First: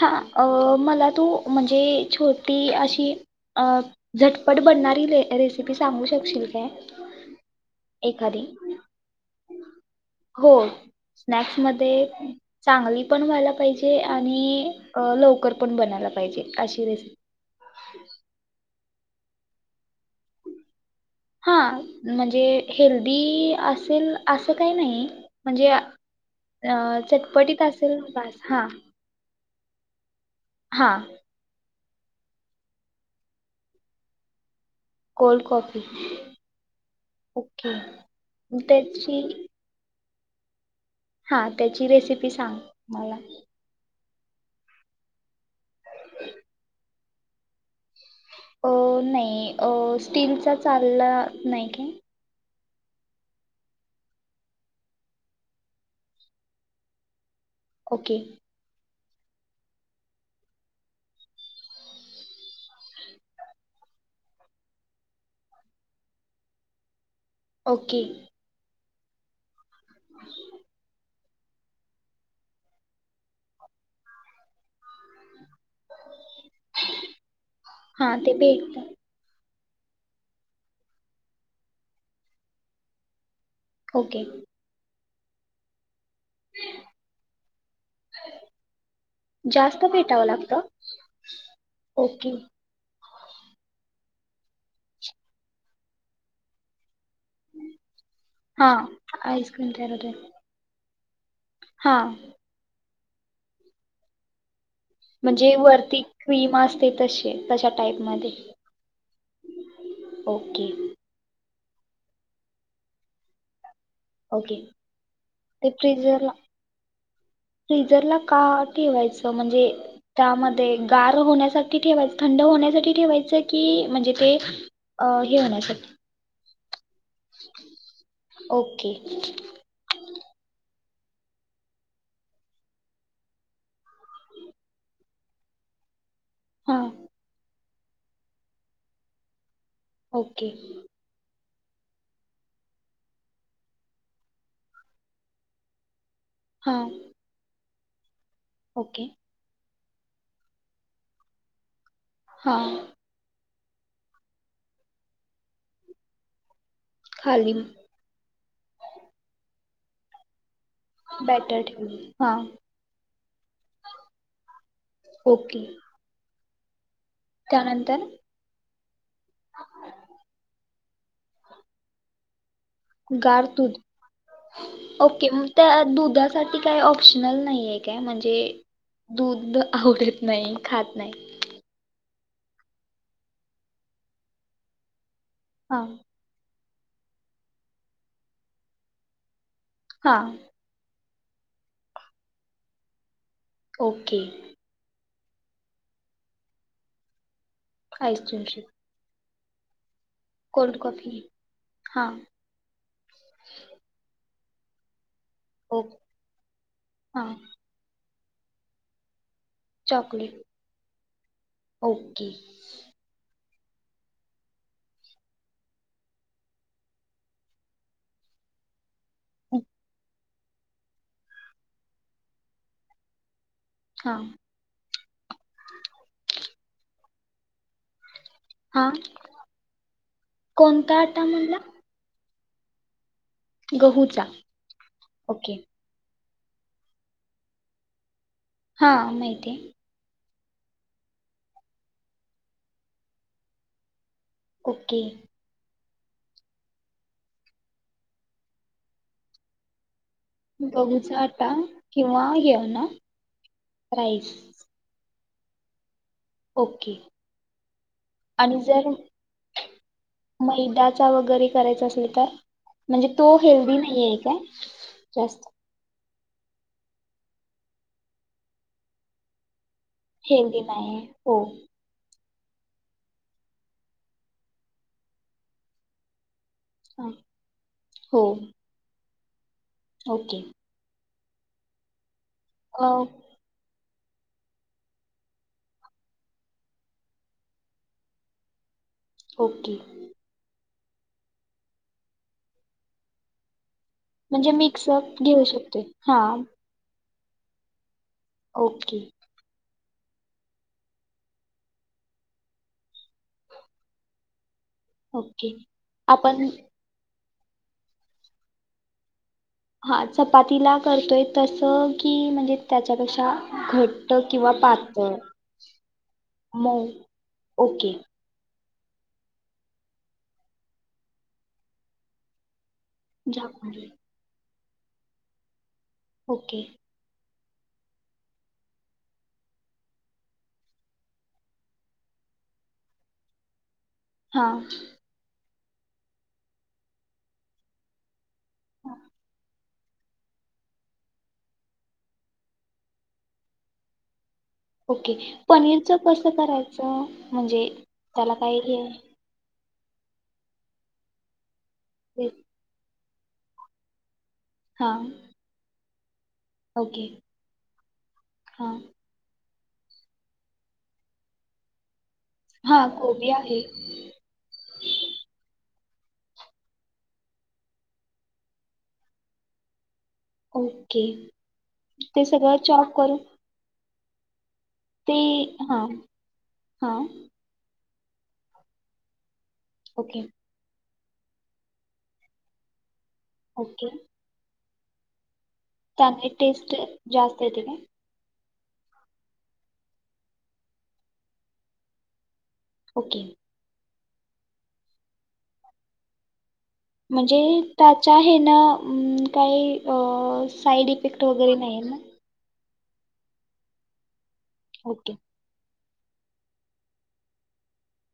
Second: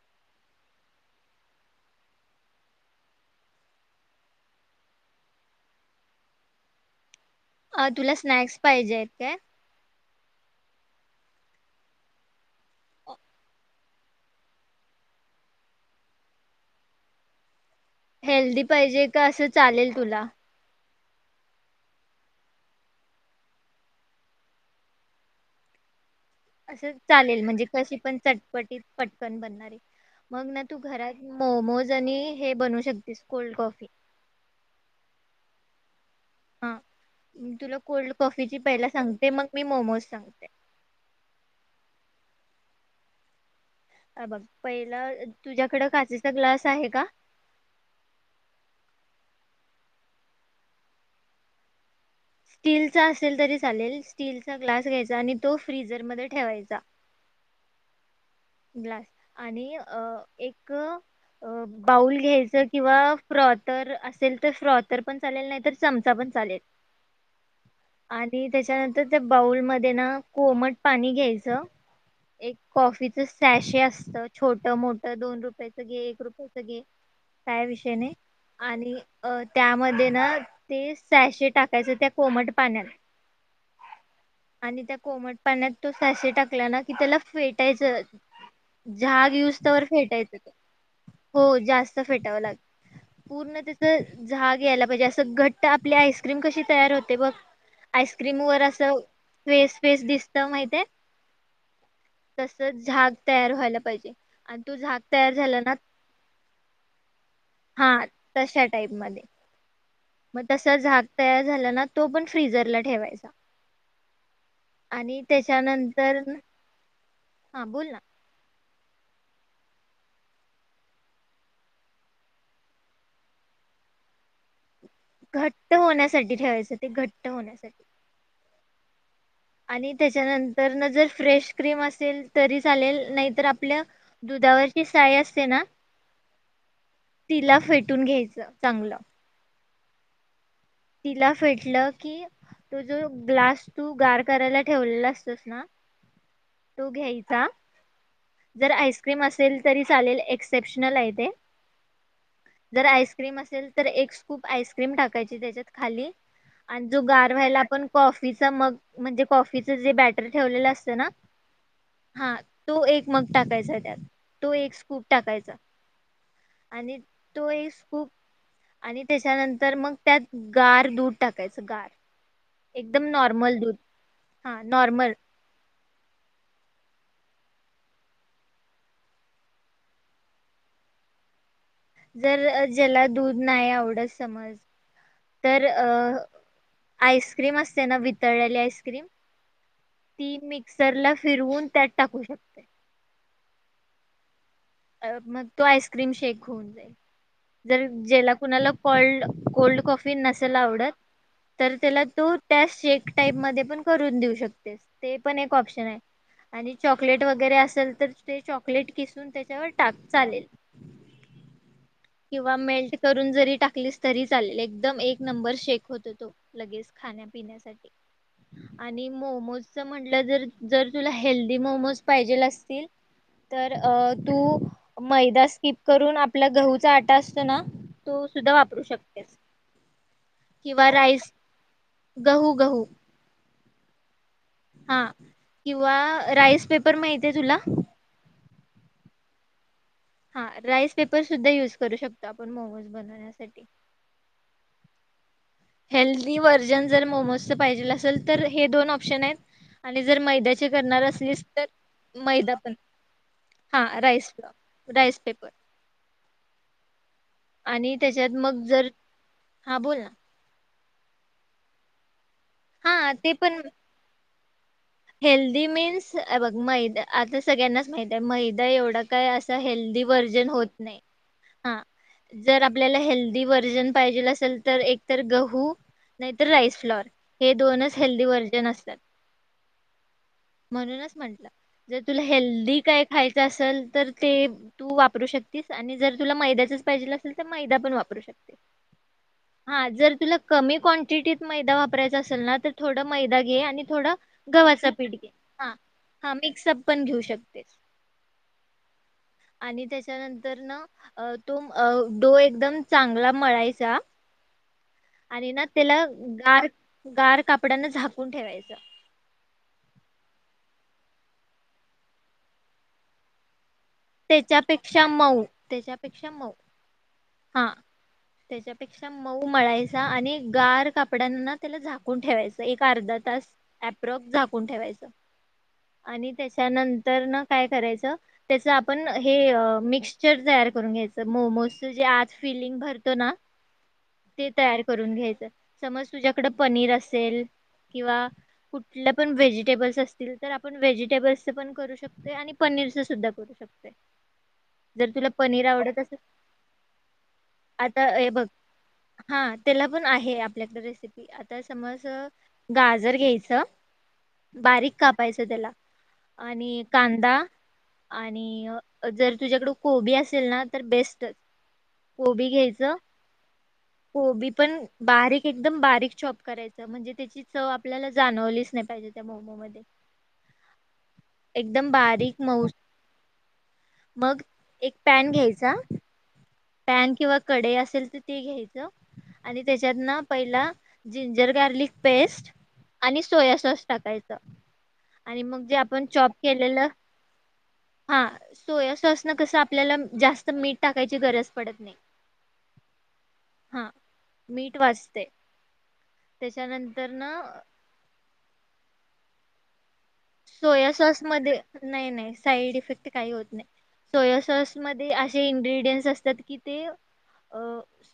हा अ मला तू म्हणजे छोटी अशी अ झटपट बनणारी र रेसिपी सांगू शकशील का? अ तुला स्नॅक्स पाहिजे आहेत काय? हो स्नॅक्स मध्ये? चांगली पण व्हायला पाहिजे आणि लवकर पण बनायला पाहिजे अशी रेसिपी. हेल्दी पाहिजे का असं चालेल तुला? हा म्हणजे हेल्दी असेल असं काही नाही म्हणजे अ अस चालेल चटपटीत म्हणजे कशी असेल पण बस हा चटपटीत पटकन बनणारी मग ना तू हा घरात मोमोज. आणी हे बनू शकतेस कोल्ड कॉफी कोल्ड कॉफी हा मी ओके तुला कोल्ड कॉफीची पहिला त्याची सांगते मग मी मोमोज सांगते. हा त्याची रेसिपी सांग मला. अ बघ पहिला तुझ्याकडं काचेचा ग्लास आहे का? अ नाही अ स्टीलचा चालला नाही की? स्टीलचा असेल तरी चालेल स्टीलचा ग्लास घ्यायचा आणि तो फ्रीझर मध्ये ठेवायचा. ओके. ग्लास आणि एक बाऊल घ्यायच किंवा फ्रॉतर असेल तर फ्रॉतर पण चालेल नाही तर चमचा पण चालेल. ओके आणि त्याच्यानंतर तर त्या बाउलमध्ये ना कोमट पाणी घ्यायच एक कॉफी शे असतं छोट मोठ दोन रुपये जे एक रूप सगे काय विषय हां ते नाही भेटत अ त्यामध्ये ना ते शहाशे टाकायचे त्या कोमट पाण्यात. ओके. आणि त्या कोमट पाण्यात त श्याशे टाकल्या ना की त्याला फेटायचं झाग युस जास्त त्यावर भेटावं फेटायचं लागतं हो जास्त ओके फेटावं लागेल. पूर्ण त्याच झाग यायला पाहिजे. असं घट्ट आपली आईस्क्रीम कशी तयार होत ते बघ आस्क्रीम व हां अस आईस्क्रीम फेस तयार फेस होते दिसत नाहीत हाय? हां तसच झाक तयार व्हायला पाहिजे. तो झाग तयार म्हणजे झाला ना वरती क्रीम असते तशी तशा हा टाईप मध्ये? तशा टाईप मध्ये मग तस झाक तयार झा तो पण फिझरला ठेवायचा. ओके आणि ते त्याच्यानंतर फिजरला हा बोल ना फिजरला का? ठेवायचं म्हणजे त्यामध्ये गार होण्यासाठी ठेवायच थंड होण्यासाठी ठेवायचं कि? म्हणजे ते अ, हे घट्ट होण्यासाठी ठेवायचं ते घट्ट होण्यासाठी ओके आणि त्याच्यानंतर न जर फ्रेश क्रीम असेल तरी चालेल नाहीतर आपल्या दुधावरची साळी असते ना हां तिला फेट ून घ्यायचं चांगलं ओके तिला फेटलं की तो जो ग्लास तू गार करायला ठेवलेला असतोस ना हां तू घ्यायचा जर ओके आईस्क्रीम असेल तरी चालेल एक्सेप्शनल आहे ते हां जर आईस्क्रीम असेल तर एक स्कूप आईस्क्रीम टाकायची. त्याच्यात खाली आणि जो गार खाली व्हायला, आपण कॉफीचा मग म्हणजे कॉफी फिचजे बाॅटर ठेवलेलं अस बाॅटर ठेवले. हा एक मग टाकायच त्यात, तो एक स्कूप टाकायचा. ओके आणि तो एक त्यानंतर स्कुप आणि त्याच्यानंतर मग त्यात गार दूध टाकायच. गार एकदम गार नॉर्मल दुध दूध हा नॉर्मल ओके मग त्या दुधासाठी काही ऑप्शनल नाही आहे काय? म्हणजे दूध आवडत नाही. खात नाही. जर ज्याला दूध नाही आवडत. समज तर अ हां आईस्क्रीम असते ना वितळलेली आईस्क्रीम, हां ती मिक्सर ला फिरवून त्यात टाकू शकते. ओके अ मग तो आईस्क्रीम शेक होऊन जाईल. जर ज्याला आईस्क्रीम शेक कुणाला कोल्ड कोल्ड कॉफी नसेल कोल्ड आवडत, कॉफी तर त्याला हां तो त्या शेक टाईप मध्ये पण करून देऊ शकतो. तेच ते पण एक ऑप्शन ओके आहे, आणि चॉकलेट हां वगैरे असेल तर ते चॉकलेट किसून त्या त्यावर टाक चॉकलेट चालेल. ओके किंवा मेल्ट करून जरी टाक लीस तरी चालेल एकदम एक नंबर शेक होतो तो लगेच खाण्यापिण्यासाठी. आणि मोमोजचं म्हटलं जर जर तुला हेल्दी मोमोज पाहिजेल असतील तर अ हां [unintelligible] अ मैदा स्किप करून आपल्या गहूचा आटा असतो ना तो सुद्धा वापरू हां शकतेस. किंवा कोणता आटा राईस म्हणला गहू गहू. गहूचा. हां ओके किंवा राईस पेपर माहिती आहे तुला? हा माहिती आहे. हा राइस पेपर सुद्धा युज करू शकतो आपण मोमोज बनवण्यासाठी. ओके. हेल्दी व्हर्जन जर मोमोज च पाहिजे असल तर हे दोन ऑप्शन आहेत आणि. आणि जर मैद्याची करणार गहूचा असलीस आटा तर किंवा हे मैदा पण. ना हा rice rice rice paper. Okay आणि त्याच्यात आणि मग जर हा बोल ना मैदा? च्या वगैरे करायच असेल तर? हा म्हणजे ते तो पण हेल्दी नाही आहे काय? जास्त हेल्दी मीन्स हे बघ मैदा आता सगळ्यांनाच माहित आहे मैदा एवढा काय असा. हेल्दी वर्जन हेल्दी होत नाही आहे हो हा. जर आपल्याला हेल्दी व्हर्जन पाहिजेल असेल तर एक तर गहू नाहीतर. तर राईस फ्लॉर हा. हे दोनच हो हेल्दी व्हर्जन असतात. ओके. म्हटलं जसं. तुला हेल्दी अ, काय खायचं असेल तर ते तू वापरू शकतीस आणि जर तुला मैद्याचच पाहिजेल असेल तर मैदा पण वापरू शकते. ओके हां जर तुला कमी क्वांटिटीत मैदा वापरायचा असेल ना तर थोडं मैदा घे आणि थोडं म्हणजे गव्हाचा पीठ मिक्सअप घे घेऊ हा शकते? हा हां. मिक्सअप पण घेऊ शकतेस. ओके. आणि त्याच्यानंतरन अ तुम अ डो एकदम चांगला मळायचा. ओके आणि ना त्याला आपण गार गार कापडान झाकून ठेवायचं. हा चपातीला करतोय तस की म्हणजे त्याच्यापेक्षा घट घट्ट किंवा त्याच्यापेक्षा पातळ मऊ त्याच्यापेक्षा मऊ हा ओके. त्याच्यापेक्षा मऊ मळायचा आणि गार कापड्यांन त्याला झाकून ठेवायच. एक अर्धा तास झाकून एप्रॉक्स झाकुन फोण ठेवायचं आणि ओके त्याच्यानंतर न काय करायचं त्याच आप पण हे मिक्स्चर तयार करून घ्यायचं मोमोजच जे आज फिलिंग भरतो ना ते हां तयार करून घ्यायचं समज तुझ्याकड पनीर असेल किंवा कुठले पण व्हेजिटेबल्स असतील तर आपण व्हेजिटेबल् पण करू शकतो आणि पनीर च सुद्धा करू शकतो ते ओके पनीरचं कसं करायचं म्हणजे आता हे त्याला बघ काय हे हा त्याला पण आहे आपल्याकडे रेसिपी आ समज गा जर घ्यायचं बारीक हां कापायचं त्याला आणि ओके कांदा आणि हां जर तुझ्याकड कोबी असेल ना तर बेस्टच कोबी घ्यायच हां कोबी आहे कोबी पण बारीक एकदम बारी करा म्हणजे त्या चव आपल्याला जाणवलीच नाहीजे त्या ओके एकदम ते बारीक सगळं मऊ चॉक कर मग एक पॅन घ्यायचा हां हां पॅन किंवा कडे असेल तर ते घ्यायचं [inaudible] [inaudible] आणि त्याच्यात ना ओके पहिला जिंजर गार्लिक पेस्ट आणि सोया सॉस टाकायचा तनी टेस्ट जास्त तेे हा सोया सॉस न कस आपल्याला जास्त मीठ टाकायची गरज पडत नाही ओके ह मीट वाजते. म्हणजे त्याचा हे त काही साईड सोया इफेक्ट वगैरे सॉसमध्येध्ये आहे ना नाही नाही साईड इफेक्ट ते काही सोया ओके सॉसमध्येध्ये असे इनग्र्रीडियंट्स असतात की ते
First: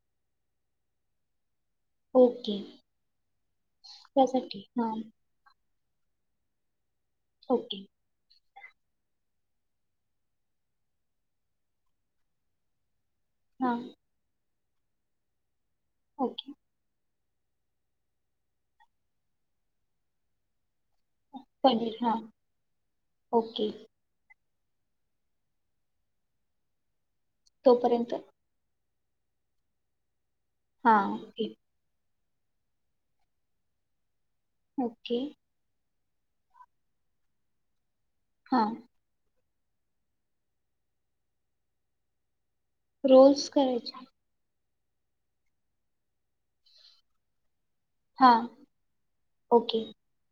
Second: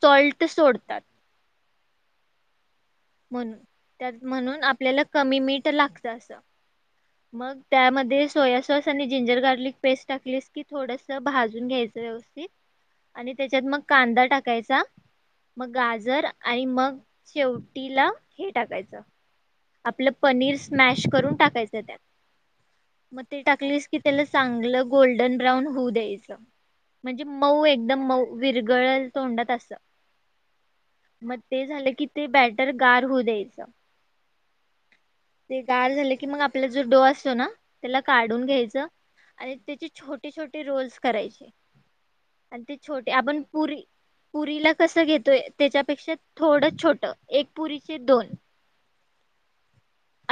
सॉल्ट सोडतात. ओके. म्हण त्यासाठी म्हणून हां आपल्याला कमी मीठ [unintelligible] लागत असं मग ओके त्यामध्ये सोया सॉस आणि जिंजर गार्लिक पेस्ट टाकलीस की थोडस भाजून घ्यायचं व्यवस्थित आणि त्याच्यात हां मग कांदा टाक कायचा मग गाजर ओके आणि मग शेवटी ला हे टाकायचं आपलं पनीस स्मॅश करून टाकायच त्यात पनीर हां मग ते ओके टाकलीस की त्याला चांगलं गोल्डन ब्राउन होऊ द्यायचं. म्हणजे मऊ एकदम तोपर्यंत मऊ विरगळल तोंडत अस हां मग ओके ते झालं कि ते बॅटर गार होऊ द्यायचं. ओके ते गार झाले की कि मग आपला जो डो असतो ना त्याला काढून हां घ्यायचं आणि त्याचे छोटे छोटे रोल्स करायचे आणि ते छोटे आपण रोल्स पुरी करायचे पुरीला कस घेतोय त्याच्यापेक्षा थोडं छोटं एक पुरीचे दोन हां ओके.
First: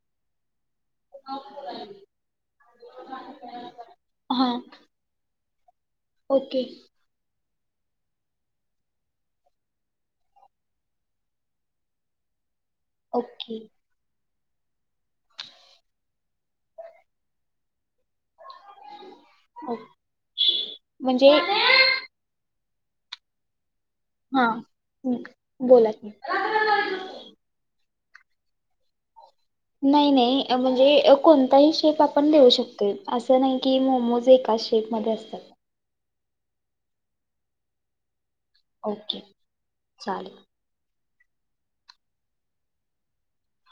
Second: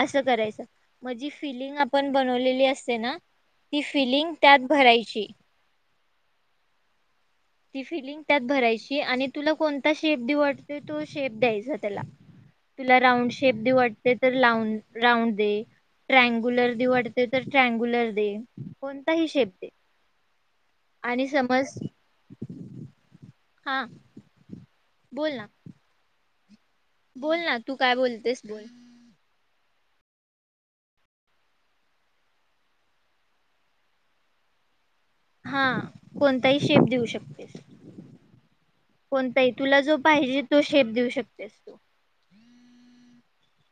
असं करायचं. मग जी फिलिंग आपण बनवलेली असते ना ती फिलिंग हां त्यात भरायची ओके. ती फिलिंग त्यात भरायची आणि तुला कोणता शेप देऊ वाटतो तो शेप द्यायचा त्याला. तुला राऊंड ओके शेप देऊ वाटतय तर राऊंड दे ट्रँगुलर देऊ वाटतय तर ट्रँगुलर दे कोणताही शेप दे हो आणि म्हणजे समस हा हम बोल ना बोला की. [unintelligible] बोल ना तू काय बोलतेस बोल. नाही नाही म्हणजे कोणताही शेप आपण देऊ शकतोय असं नाही की मोमोज एका मधे असतात. हा कोणताही शेप देऊ शकतेस. ओके कोणताही तुला जो चालेल. पाहिजे तो शेप देऊ शक तेस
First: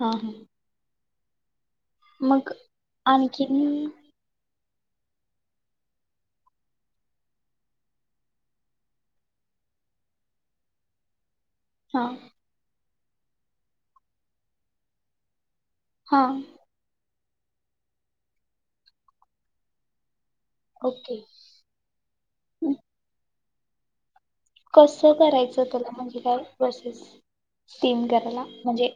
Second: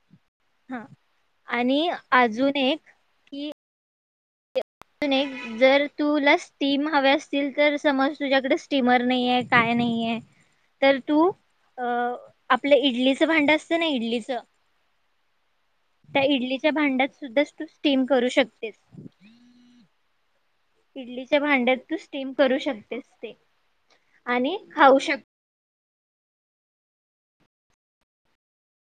हा ह हा. आणि मग अजून एक कि आणखीन अजून एक जर तुला स्टीम हवे असतील तर समज तुझ्याकडे स्टीमर नाहीे काय नाही आहे तर तू अ हा आपल्या इडली च भांड असतं ना इडलीच त्या हा इडलीच्या भांड्यात तू स्टीम करू शकतेस. ओके. इडलीच्या भांड्यात तू स्टीम करू शकतेस ते आणि कस खाऊ शकते करायचं तुला? म्हणजे काय प्रोसेस स्टीम करायला म्हणजे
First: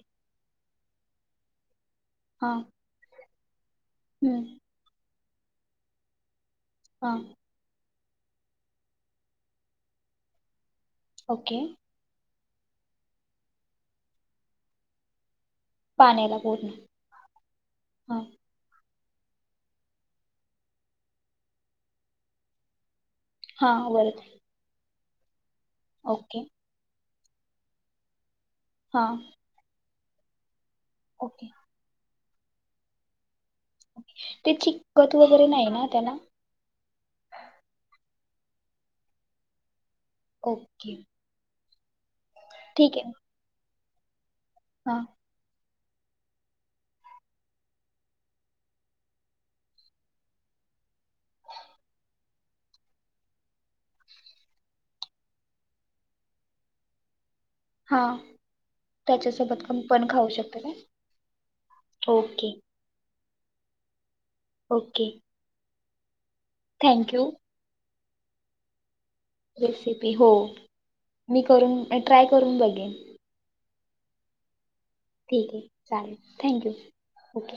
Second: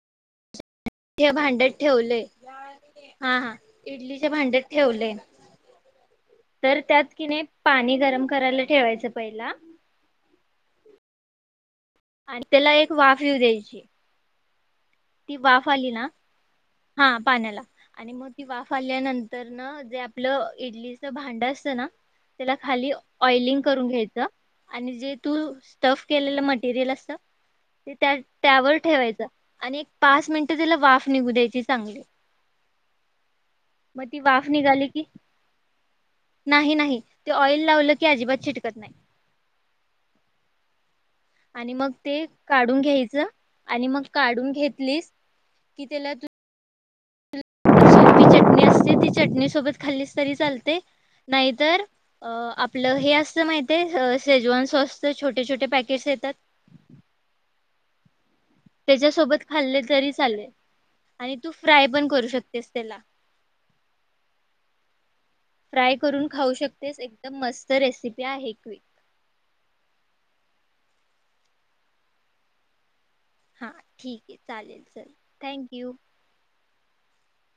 ते भांड ठेवलये हा इडलीच्या हम्म भांड्यात ठेवलय तर त्यात हा कि नई पाणी गरम करायला ठेवायचं पहिला ओके. आणि त्याला एक वाफ येवू द्यायची ती वाफ आली ना पाण्याला पूर्ण हा पाण्याला आणि हा मग ती वाफ आली नंतर जे आपलं इडलीच भांड असत ना त्याला खाली ऑइलिंग हा करून घ्यायच वरती आणि जे तू टफ ओके केलेलं मटेरियल असतं ते त्या त्यावर हा ठेवायचा आणि पाच मि नंट त्याला वाफ निघू ओके द्यायची चांगली म ती वाफ ते निघाली की, चिकट वगैरे नाही ना त्याला नाही नाही ते ऑइल लावलं की अजिबात चिटकत नाय. ओके आणि मग ते काढून ठीक आहे घ्यायचं आणि मग काढून हा घेतलीस की त्याला तू चटणी असते ती चटणी सोबत खाल्लीस तरी चालते, नाहीतर अ आपलं हे असत माहित आहे. शेजवान सॉस छोटे, छोटे पॅकेटस येतात. हा त्याच्यासोबत क खाल्ले पण तरी खाऊ चालेल, शकता का आणि तू फ्राय पण करू ओके शकतेस त्याला ओके फ्राय करून खाऊ शकतेस थँक्यू एकदम मस्त रेसि ते आहे क्यिक रेसिपी हो मी करून ट्राय करून बघीन हा ठीक ये चालेल. चल ठीक ये थँक्यू चालेल थँक यू ओके